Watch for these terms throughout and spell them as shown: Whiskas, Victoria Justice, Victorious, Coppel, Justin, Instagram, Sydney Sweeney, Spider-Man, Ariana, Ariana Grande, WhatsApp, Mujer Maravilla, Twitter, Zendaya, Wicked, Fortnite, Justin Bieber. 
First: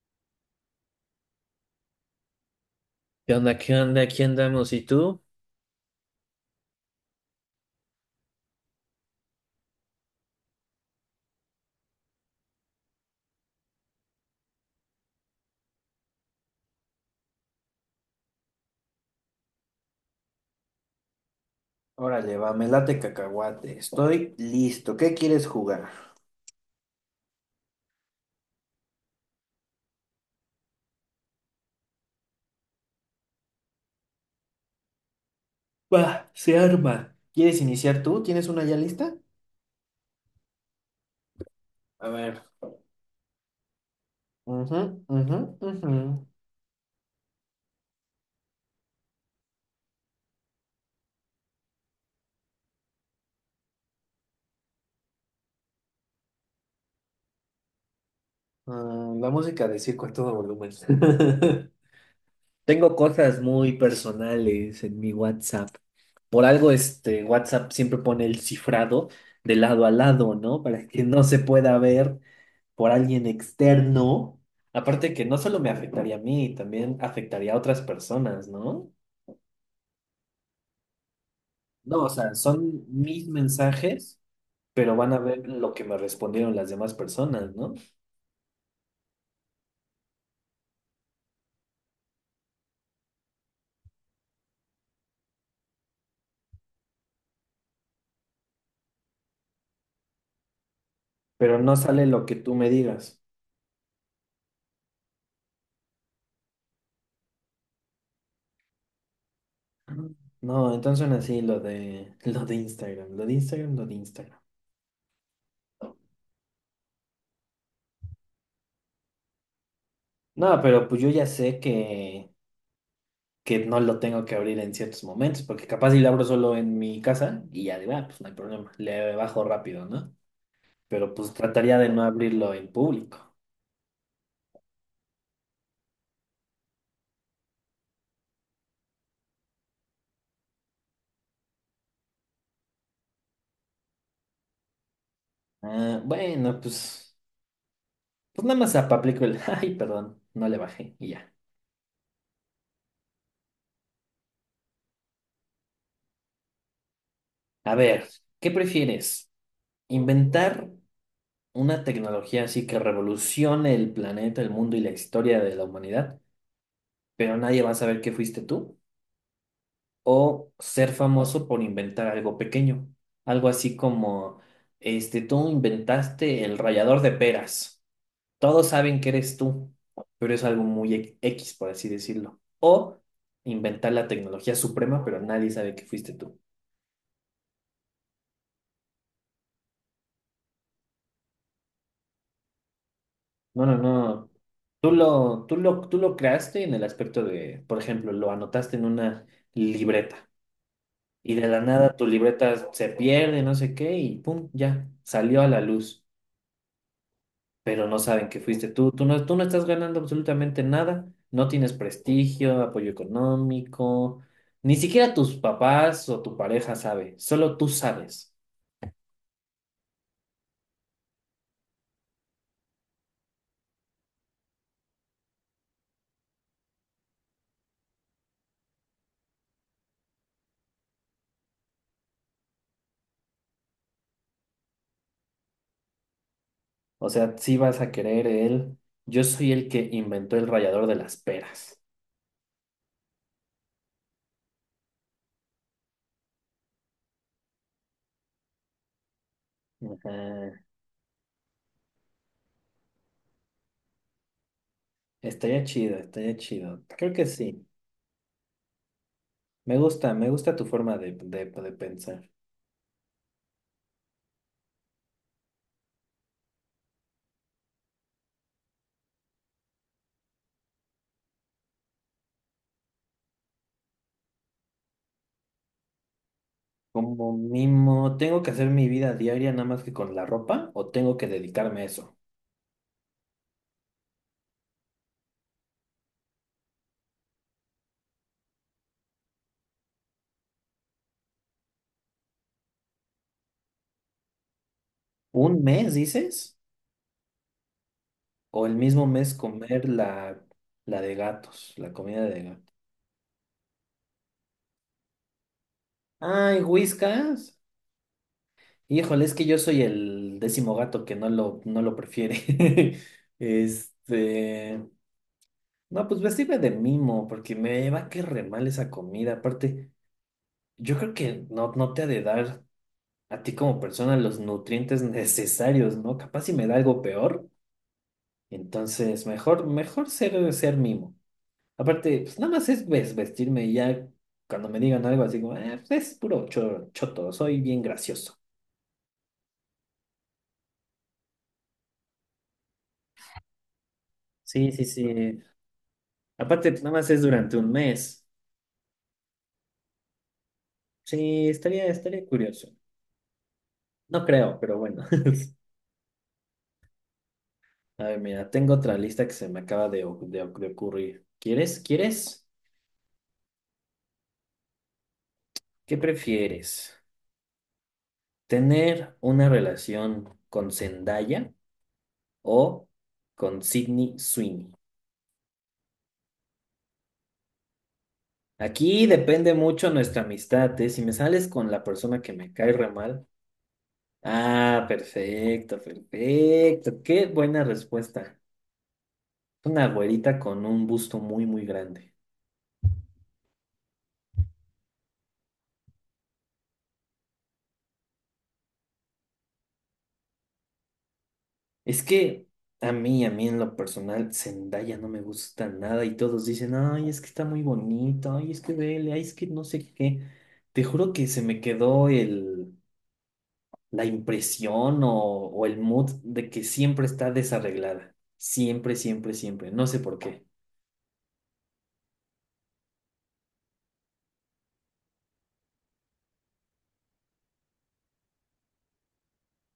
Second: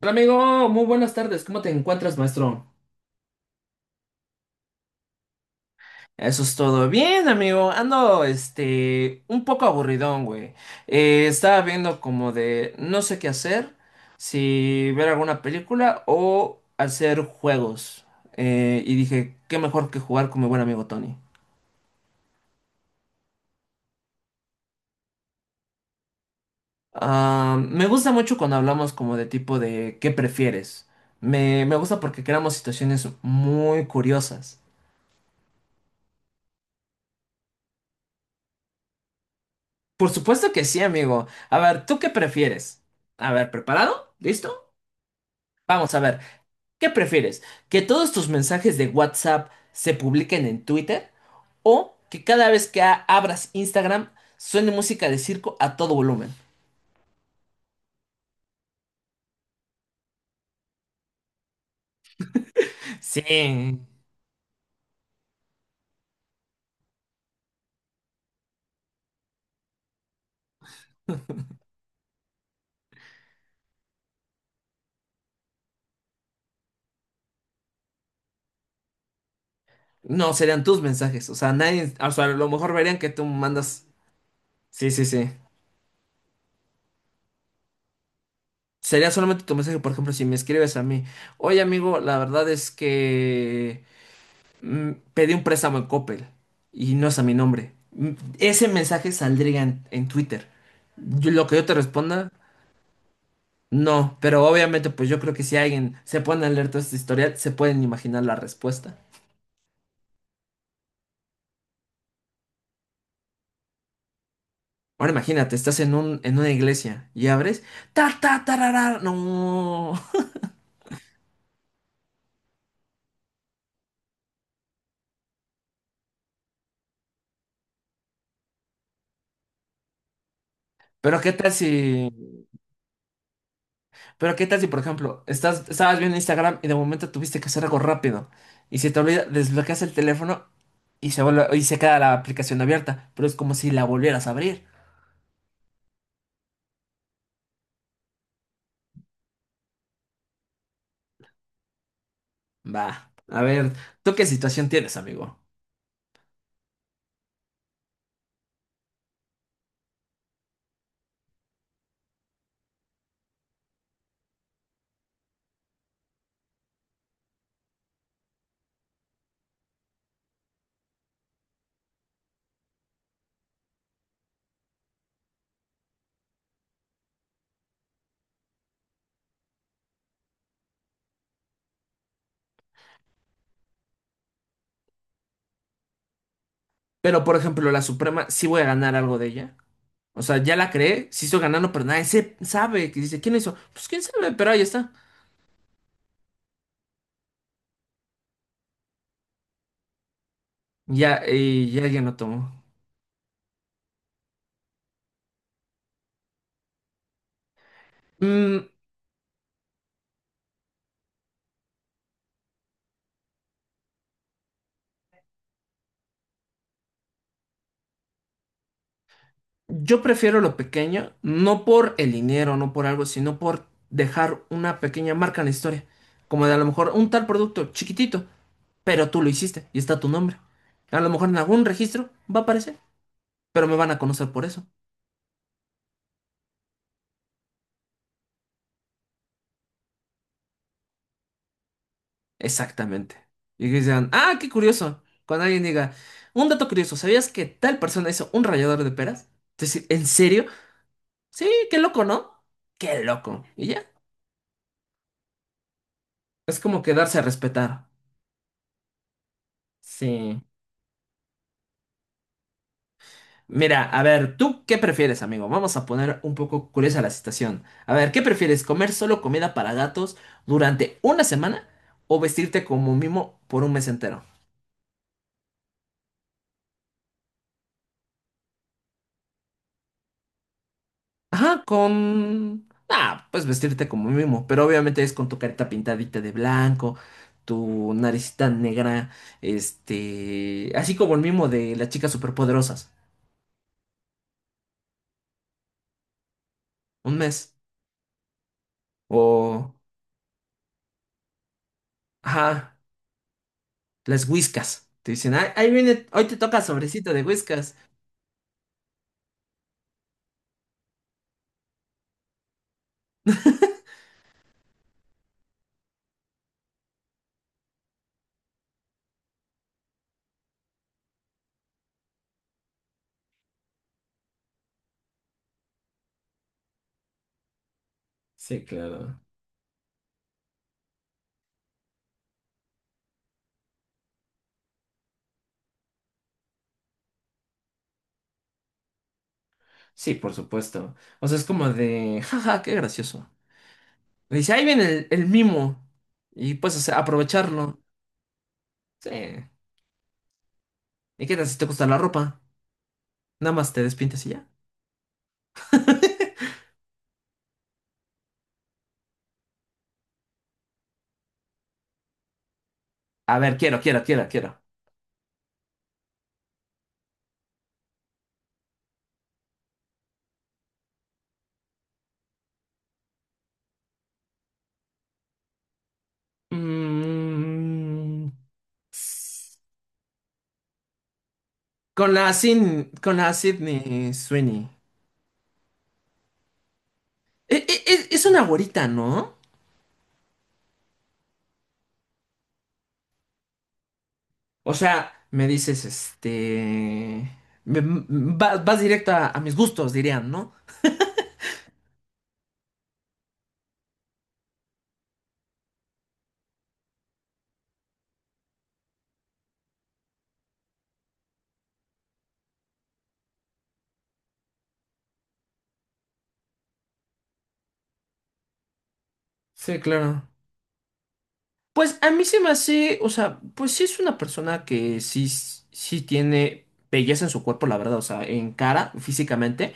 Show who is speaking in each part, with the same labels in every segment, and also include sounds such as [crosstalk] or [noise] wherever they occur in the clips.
Speaker 1: Hola amigo, muy buenas tardes. ¿Cómo te encuentras, maestro?
Speaker 2: ¿Qué onda? ¿Qué onda? Aquí andamos. ¿Y tú?
Speaker 1: Eso es todo. Bien, amigo. Ando, un poco aburridón, güey. Estaba viendo como de no sé qué hacer, si ver alguna película o hacer juegos. Y dije, qué mejor que jugar con mi buen amigo Tony.
Speaker 2: Órale, va, me late cacahuate. Estoy listo. ¿Qué quieres jugar?
Speaker 1: Ah, me gusta mucho cuando hablamos como de tipo de qué prefieres. Me gusta porque creamos situaciones muy curiosas.
Speaker 2: Va, se arma. ¿Quieres iniciar tú? ¿Tienes una ya lista?
Speaker 1: Por supuesto que sí, amigo. A ver, ¿tú
Speaker 2: A
Speaker 1: qué
Speaker 2: ver.
Speaker 1: prefieres? A ver, ¿preparado? ¿Listo?
Speaker 2: Ujú, ujú,
Speaker 1: Vamos a
Speaker 2: ujú.
Speaker 1: ver, ¿qué prefieres? ¿Que todos tus mensajes de WhatsApp se publiquen en Twitter? ¿O que cada vez que abras Instagram suene música de circo a todo volumen?
Speaker 2: Ah, la música de circo a todo volumen. [laughs] Tengo cosas muy
Speaker 1: Sí.
Speaker 2: personales en mi WhatsApp. Por algo, este WhatsApp siempre pone el cifrado de lado a lado, ¿no? Para que no se pueda ver por alguien externo, aparte que no solo me afectaría a mí, también afectaría a otras personas, ¿no?
Speaker 1: No, serían tus mensajes. O sea, nadie,
Speaker 2: No, o
Speaker 1: o sea, a
Speaker 2: sea,
Speaker 1: lo mejor
Speaker 2: son
Speaker 1: verían que tú
Speaker 2: mis
Speaker 1: mandas.
Speaker 2: mensajes,
Speaker 1: Sí,
Speaker 2: pero
Speaker 1: sí,
Speaker 2: van a
Speaker 1: sí.
Speaker 2: ver lo que me respondieron las demás personas, ¿no?
Speaker 1: Sería solamente tu mensaje, por ejemplo, si me escribes a mí. Oye, amigo, la verdad es que pedí un préstamo en Coppel y no es a mi nombre. Ese mensaje saldría en Twitter. Lo que
Speaker 2: Pero
Speaker 1: yo te
Speaker 2: no sale lo
Speaker 1: responda,
Speaker 2: que tú me digas.
Speaker 1: no. Pero obviamente, pues yo creo que si alguien se pone a leer todo este historial, se pueden imaginar la respuesta.
Speaker 2: No, entonces así lo de [laughs] lo de Instagram, lo de Instagram, lo de Instagram.
Speaker 1: Ahora imagínate, estás en en una iglesia y abres. Ta, ta, tarara, no.
Speaker 2: No, pero pues yo ya sé que no lo tengo que abrir en ciertos momentos, porque capaz si lo abro solo en mi casa y ya digo, ah, pues no hay problema, le bajo rápido, ¿no?
Speaker 1: [laughs]
Speaker 2: Pero
Speaker 1: Pero qué
Speaker 2: pues
Speaker 1: tal
Speaker 2: trataría de no
Speaker 1: si.
Speaker 2: abrirlo en público.
Speaker 1: Pero qué tal si, por ejemplo, estabas viendo Instagram y de momento tuviste que hacer algo rápido y se te olvida, desbloqueas el teléfono y se queda la aplicación abierta, pero es como si la volvieras a abrir.
Speaker 2: Ah, bueno, pues, pues nada más aplico el, [laughs] ay, perdón, no le bajé y ya.
Speaker 1: Va, a ver, ¿tú qué situación tienes, amigo?
Speaker 2: A ver, ¿qué prefieres? ¿Inventar una tecnología así que revolucione el planeta, el mundo y la historia de la humanidad, pero nadie va a saber que fuiste tú? ¿O ser famoso por inventar algo pequeño? Algo así como, este, tú inventaste el rallador de peras. Todos saben que eres tú, pero es algo muy e- X, por así decirlo. O inventar la tecnología suprema, pero nadie sabe que fuiste tú.
Speaker 1: Pero, por ejemplo, la Suprema, sí voy a ganar algo de ella. O sea, ya la creé, sí estoy ganando, pero nadie se sabe. Que dice, ¿quién hizo?
Speaker 2: No, no,
Speaker 1: Pues quién
Speaker 2: no.
Speaker 1: sabe, pero ahí
Speaker 2: Tú
Speaker 1: está.
Speaker 2: lo, tú lo, tú lo creaste en el aspecto de, por ejemplo, lo anotaste en una libreta
Speaker 1: Ya,
Speaker 2: y de la
Speaker 1: y ya
Speaker 2: nada
Speaker 1: alguien
Speaker 2: tu
Speaker 1: lo tomó.
Speaker 2: libreta se pierde, no sé qué, y pum, ya, salió a la luz. Pero no saben que
Speaker 1: Mm,
Speaker 2: fuiste tú. Tú no estás ganando absolutamente nada, no tienes prestigio, apoyo económico, ni siquiera tus papás o tu pareja sabe, solo tú sabes.
Speaker 1: Yo prefiero lo pequeño, no por el dinero, no por algo, sino por dejar una pequeña marca en la historia. Como de a lo mejor un tal producto chiquitito, pero tú lo hiciste y está tu nombre. A lo mejor en algún registro va a aparecer, pero me van a conocer por eso.
Speaker 2: O sea, sí vas a querer el, yo soy el que inventó el rallador de las peras.
Speaker 1: Exactamente. Y que digan, ah, qué curioso. Cuando alguien diga, un dato curioso, ¿sabías que tal persona hizo un rallador de peras? Decir, ¿en serio?
Speaker 2: Ajá.
Speaker 1: Sí, qué loco, ¿no? Qué loco. Y ya.
Speaker 2: Estaría chido, estaría
Speaker 1: Es como
Speaker 2: chido.
Speaker 1: que
Speaker 2: Creo
Speaker 1: darse a
Speaker 2: que sí.
Speaker 1: respetar.
Speaker 2: Me
Speaker 1: Sí.
Speaker 2: gusta tu forma de pensar.
Speaker 1: Mira, a ver, ¿tú qué prefieres, amigo? Vamos a poner un poco curiosa la situación. A ver, ¿qué prefieres? ¿Comer solo comida para gatos durante una semana o vestirte como mimo por un mes entero?
Speaker 2: Como mimo, ¿tengo que hacer mi vida diaria nada más que con la ropa o tengo que
Speaker 1: Ajá,
Speaker 2: dedicarme a eso?
Speaker 1: con... Ah, pues vestirte como mimo, pero obviamente es con tu carita pintadita de blanco, tu naricita negra, Así como el mimo de las chicas superpoderosas.
Speaker 2: ¿Un mes, dices?
Speaker 1: Un mes.
Speaker 2: O el mismo mes
Speaker 1: O...
Speaker 2: comer la, la de gatos, la comida de gato.
Speaker 1: Ajá, las whiskas. Te dicen, "Ah, ahí viene, hoy te toca
Speaker 2: Ay,
Speaker 1: sobrecito de
Speaker 2: Whiskas.
Speaker 1: whiskas.
Speaker 2: Híjole, es que yo soy el décimo gato que no lo, no lo prefiere. [laughs] Este. No, pues vestirme de mimo, porque me va a caer re mal esa comida. Aparte, yo creo que no, no te ha de dar a ti como persona los nutrientes necesarios, ¿no? Capaz si me da algo peor.
Speaker 1: Sí, claro.
Speaker 2: Entonces, mejor, mejor ser, ser mimo. Aparte, pues nada más es ves- vestirme y ya cuando me digan algo así como, "Ah, pues es puro cho- choto, soy bien gracioso".
Speaker 1: Sí, por supuesto. O sea, es como de, jaja, qué gracioso. Y dice, ahí
Speaker 2: Sí,
Speaker 1: viene
Speaker 2: sí,
Speaker 1: el
Speaker 2: sí.
Speaker 1: mimo. Y
Speaker 2: Aparte,
Speaker 1: pues, o
Speaker 2: pues nada
Speaker 1: sea,
Speaker 2: más es durante un
Speaker 1: aprovecharlo.
Speaker 2: mes.
Speaker 1: Sí. ¿Y qué tal
Speaker 2: Sí,
Speaker 1: si te gusta
Speaker 2: estaría,
Speaker 1: la
Speaker 2: estaría
Speaker 1: ropa?
Speaker 2: curioso.
Speaker 1: Nada más te despintas
Speaker 2: No
Speaker 1: y ya.
Speaker 2: creo, pero bueno. [laughs]
Speaker 1: [laughs]
Speaker 2: A ver, mira, tengo otra lista que se me acaba de, o- de, oc- de ocurrir. ¿Quieres? ¿Quieres?
Speaker 1: A ver, quiero, quiero, quiero, quiero.
Speaker 2: ¿Qué prefieres? ¿Tener una relación con Zendaya o con Sydney Sweeney?
Speaker 1: Mm,
Speaker 2: Aquí depende mucho nuestra amistad, ¿eh? Si me sales con la
Speaker 1: con
Speaker 2: persona
Speaker 1: la
Speaker 2: que me cae re
Speaker 1: Sin, con
Speaker 2: mal.
Speaker 1: la Sydney Sweeney.
Speaker 2: Ah, perfecto, perfecto. Qué buena
Speaker 1: Es
Speaker 2: respuesta.
Speaker 1: una güerita, ¿no?
Speaker 2: Una güerita con un busto muy, muy grande.
Speaker 1: O sea, me dices, vas, vas directo a mis gustos, dirían, ¿no?
Speaker 2: Es que a mí en lo personal, Zendaya no me gusta nada y todos dicen, ay, es que está muy bonito, ay, es que vele, ay, es que no sé qué. Te juro que se me quedó el, la impresión o el mood de que siempre está desarreglada. Siempre, siempre, siempre.
Speaker 1: Sí,
Speaker 2: No sé por
Speaker 1: claro.
Speaker 2: qué.
Speaker 1: Pues a mí se me hace, o sea, pues sí es una persona que sí tiene belleza en su cuerpo, la verdad, o sea, en cara, físicamente,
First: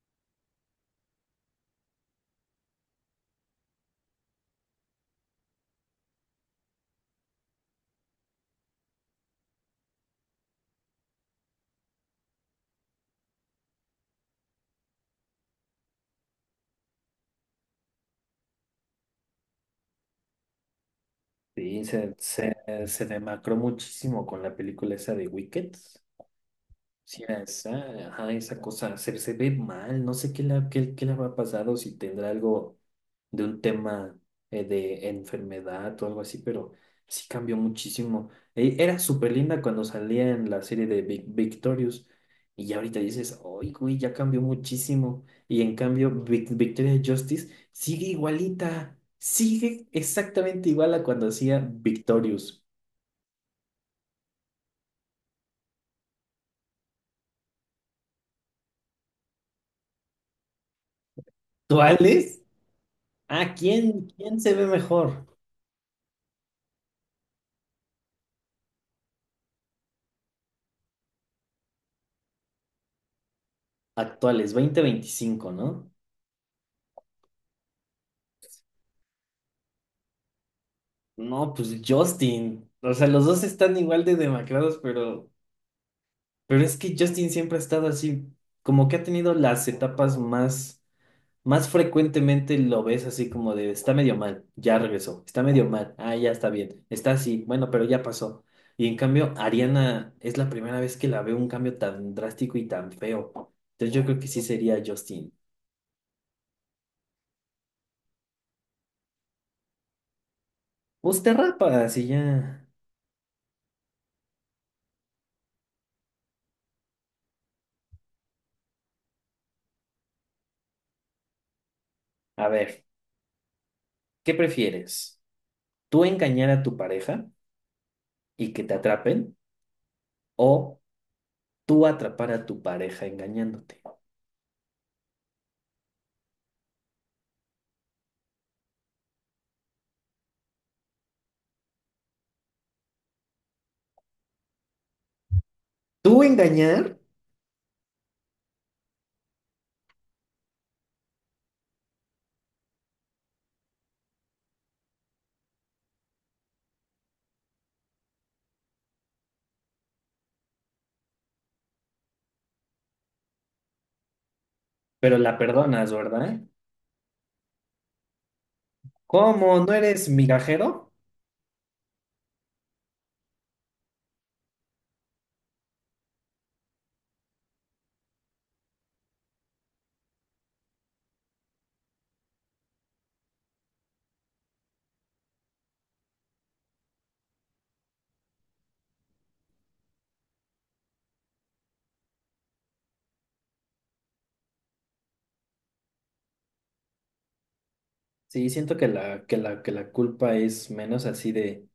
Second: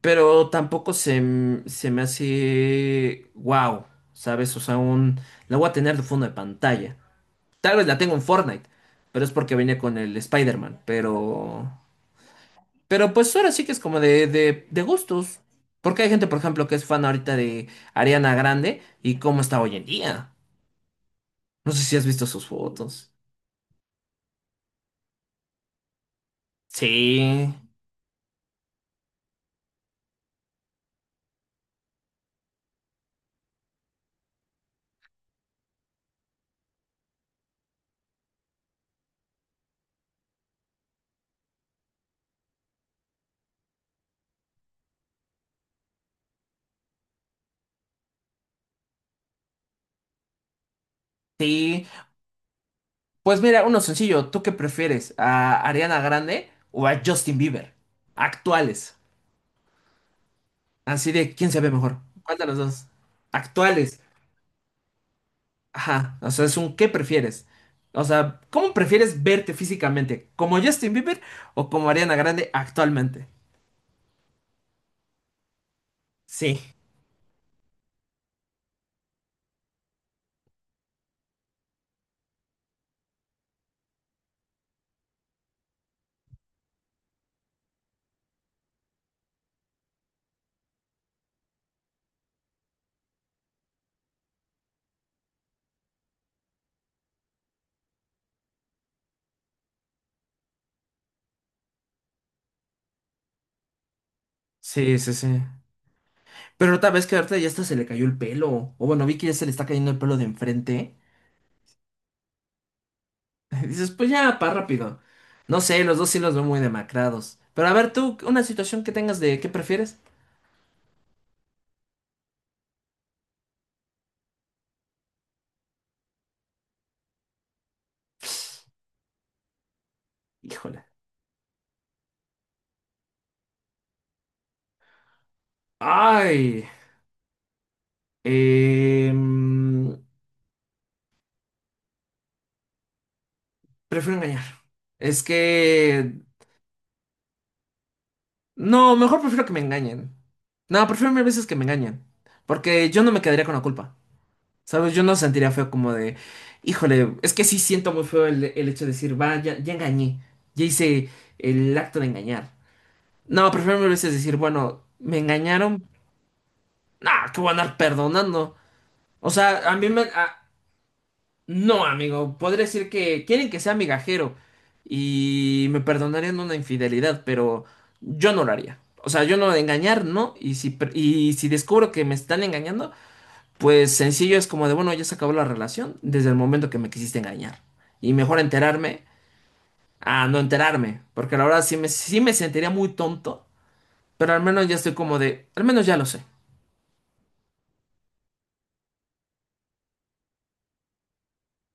Speaker 1: pero tampoco se me hace wow, ¿sabes? O sea, un, la voy a tener de fondo de pantalla. Tal vez la tengo en Fortnite, pero es porque venía con el Spider-Man, pero... Pero pues ahora sí que es como de gustos, porque hay gente, por ejemplo, que es fan ahorita de Ariana Grande y cómo está hoy en día. No sé
Speaker 2: Sí,
Speaker 1: si has
Speaker 2: se,
Speaker 1: visto sus
Speaker 2: se, se
Speaker 1: fotos.
Speaker 2: demacró muchísimo con la película esa de Wicked. Sí, a
Speaker 1: Sí,
Speaker 2: esa, ajá, esa cosa se, se ve mal, no sé qué le, qué, qué le habrá pasado, si tendrá algo de un tema de enfermedad o algo así, pero sí cambió muchísimo. E- era súper linda cuando salía en la serie de Vic- Victorious y ya ahorita dices, ¡ay, güey, ya cambió muchísimo! Y en cambio, Vic- Victoria Justice sigue igualita, sigue exactamente igual a cuando hacía
Speaker 1: sí.
Speaker 2: Victorious.
Speaker 1: Pues mira, uno sencillo. ¿Tú qué prefieres? ¿A Ariana Grande o a Justin Bieber? Actuales. Así de, ¿quién se ve mejor?
Speaker 2: ¿Cuál
Speaker 1: ¿Cuál
Speaker 2: es?
Speaker 1: de los dos?
Speaker 2: ¿A
Speaker 1: Actuales.
Speaker 2: quién, quién se ve mejor?
Speaker 1: Ajá. O sea, es un ¿qué prefieres? O sea, ¿cómo prefieres verte físicamente? ¿Como Justin Bieber o como Ariana Grande actualmente?
Speaker 2: Actuales, 2025, ¿no?
Speaker 1: Sí.
Speaker 2: No, pues Justin. O sea, los dos están igual de demacrados, pero es que Justin siempre ha estado así, como que ha tenido las etapas más, más frecuentemente lo ves así como de, está medio mal, ya regresó, está medio mal, ah, ya está bien, está así, bueno, pero ya pasó. Y en cambio, Ariana es la primera vez que la veo un cambio tan drástico y tan feo. Entonces yo creo que sí sería
Speaker 1: Sí, sí,
Speaker 2: Justin.
Speaker 1: sí. Pero tal vez que ahorita ya hasta se le cayó el pelo. O bueno, vi que ya se le está cayendo el pelo de enfrente.
Speaker 2: Pues te rapas y ya.
Speaker 1: [laughs] Dices, pues ya, pa' rápido. No sé, los dos sí los veo muy demacrados. Pero a ver, tú, una situación que tengas de qué prefieres.
Speaker 2: A ver, ¿qué prefieres? Tú engañar a tu pareja y que te atrapen o
Speaker 1: Híjole.
Speaker 2: tú atrapar a tu pareja engañándote.
Speaker 1: Ay. em, Prefiero engañar. Es que...
Speaker 2: Tú engañar,
Speaker 1: No, mejor prefiero que me engañen. No, prefiero mil veces que me engañen. Porque yo no me quedaría con la culpa. ¿Sabes? Yo no sentiría feo como de... Híjole, es que sí siento muy feo el hecho de decir, va, ya engañé. Ya hice el acto de engañar. No, prefiero mil veces decir, bueno,
Speaker 2: pero
Speaker 1: me
Speaker 2: la
Speaker 1: engañaron.
Speaker 2: perdonas, ¿verdad?
Speaker 1: Nah, que voy a andar perdonando. O sea,
Speaker 2: ¿Cómo? ¿No
Speaker 1: a mí me...
Speaker 2: eres
Speaker 1: a-
Speaker 2: migajero?
Speaker 1: no, amigo, podría decir que quieren que sea migajero y me perdonarían una infidelidad, pero yo no lo haría. O sea, yo no engañar, no. Y si descubro que me están engañando, pues sencillo es como de, bueno, ya se acabó la relación desde el momento que me quisiste engañar. Y mejor enterarme a no enterarme, porque la verdad sí me sentiría muy tonto, pero al menos ya estoy como de, al menos ya lo sé.
Speaker 2: Sí, siento que la culpa es menos así de,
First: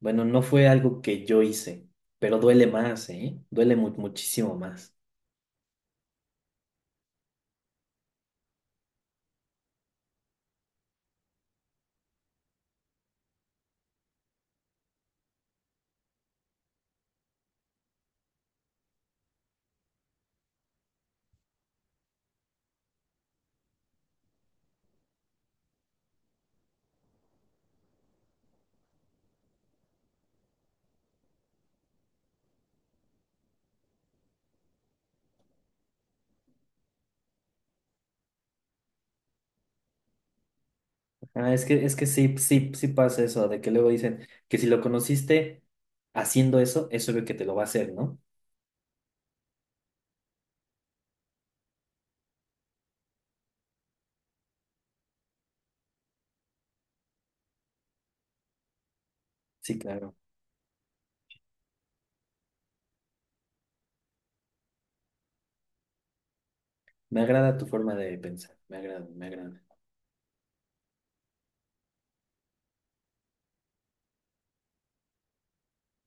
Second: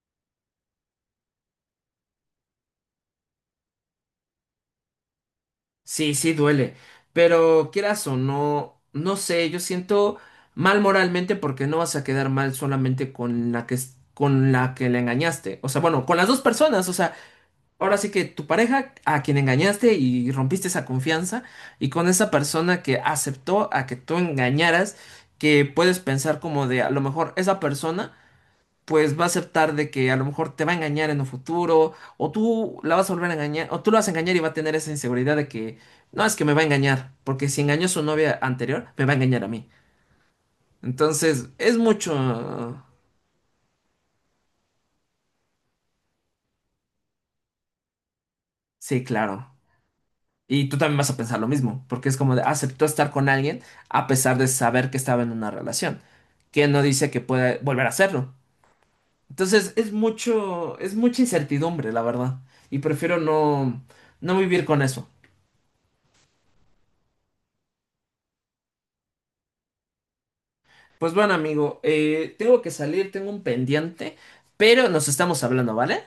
Speaker 2: bueno, no fue algo que yo hice, pero duele más, ¿eh? Duele mu- muchísimo más.
Speaker 1: Sí, sí duele, pero quieras o no, no sé, yo siento mal moralmente porque no vas a quedar mal solamente con con la que le engañaste, o sea, bueno, con las dos personas, o sea, ahora sí que tu pareja a quien engañaste y rompiste esa confianza y con esa persona que aceptó a que tú engañaras, que puedes pensar como de a lo mejor esa persona pues va a aceptar de que a lo mejor te va a engañar en un futuro, o tú la vas a volver a engañar, o tú la vas a engañar y va a tener esa inseguridad de que, no, es que me va a engañar, porque si engañó a su novia anterior, me va a engañar a mí. Entonces,
Speaker 2: Ah,
Speaker 1: es
Speaker 2: es que
Speaker 1: mucho...
Speaker 2: sí, sí, sí pasa eso, de que luego dicen que si lo conociste haciendo eso, es obvio que te lo va a hacer, ¿no?
Speaker 1: Sí, claro. Y tú también vas a pensar lo mismo, porque es como de, aceptó estar con alguien a pesar de saber que estaba en una relación, que no dice que pueda volver a hacerlo. Entonces,
Speaker 2: Sí, claro.
Speaker 1: es mucha incertidumbre, la verdad. Y prefiero no vivir con eso.
Speaker 2: Me agrada tu forma de pensar, me agrada, me agrada.
Speaker 1: Pues bueno, amigo, tengo que salir, tengo un pendiente, pero nos estamos hablando, ¿vale?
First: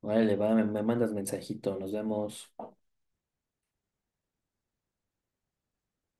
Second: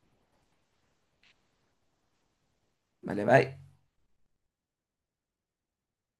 Speaker 2: Órale, va, me mandas mensajito, nos vemos.
Speaker 1: Vale, bye.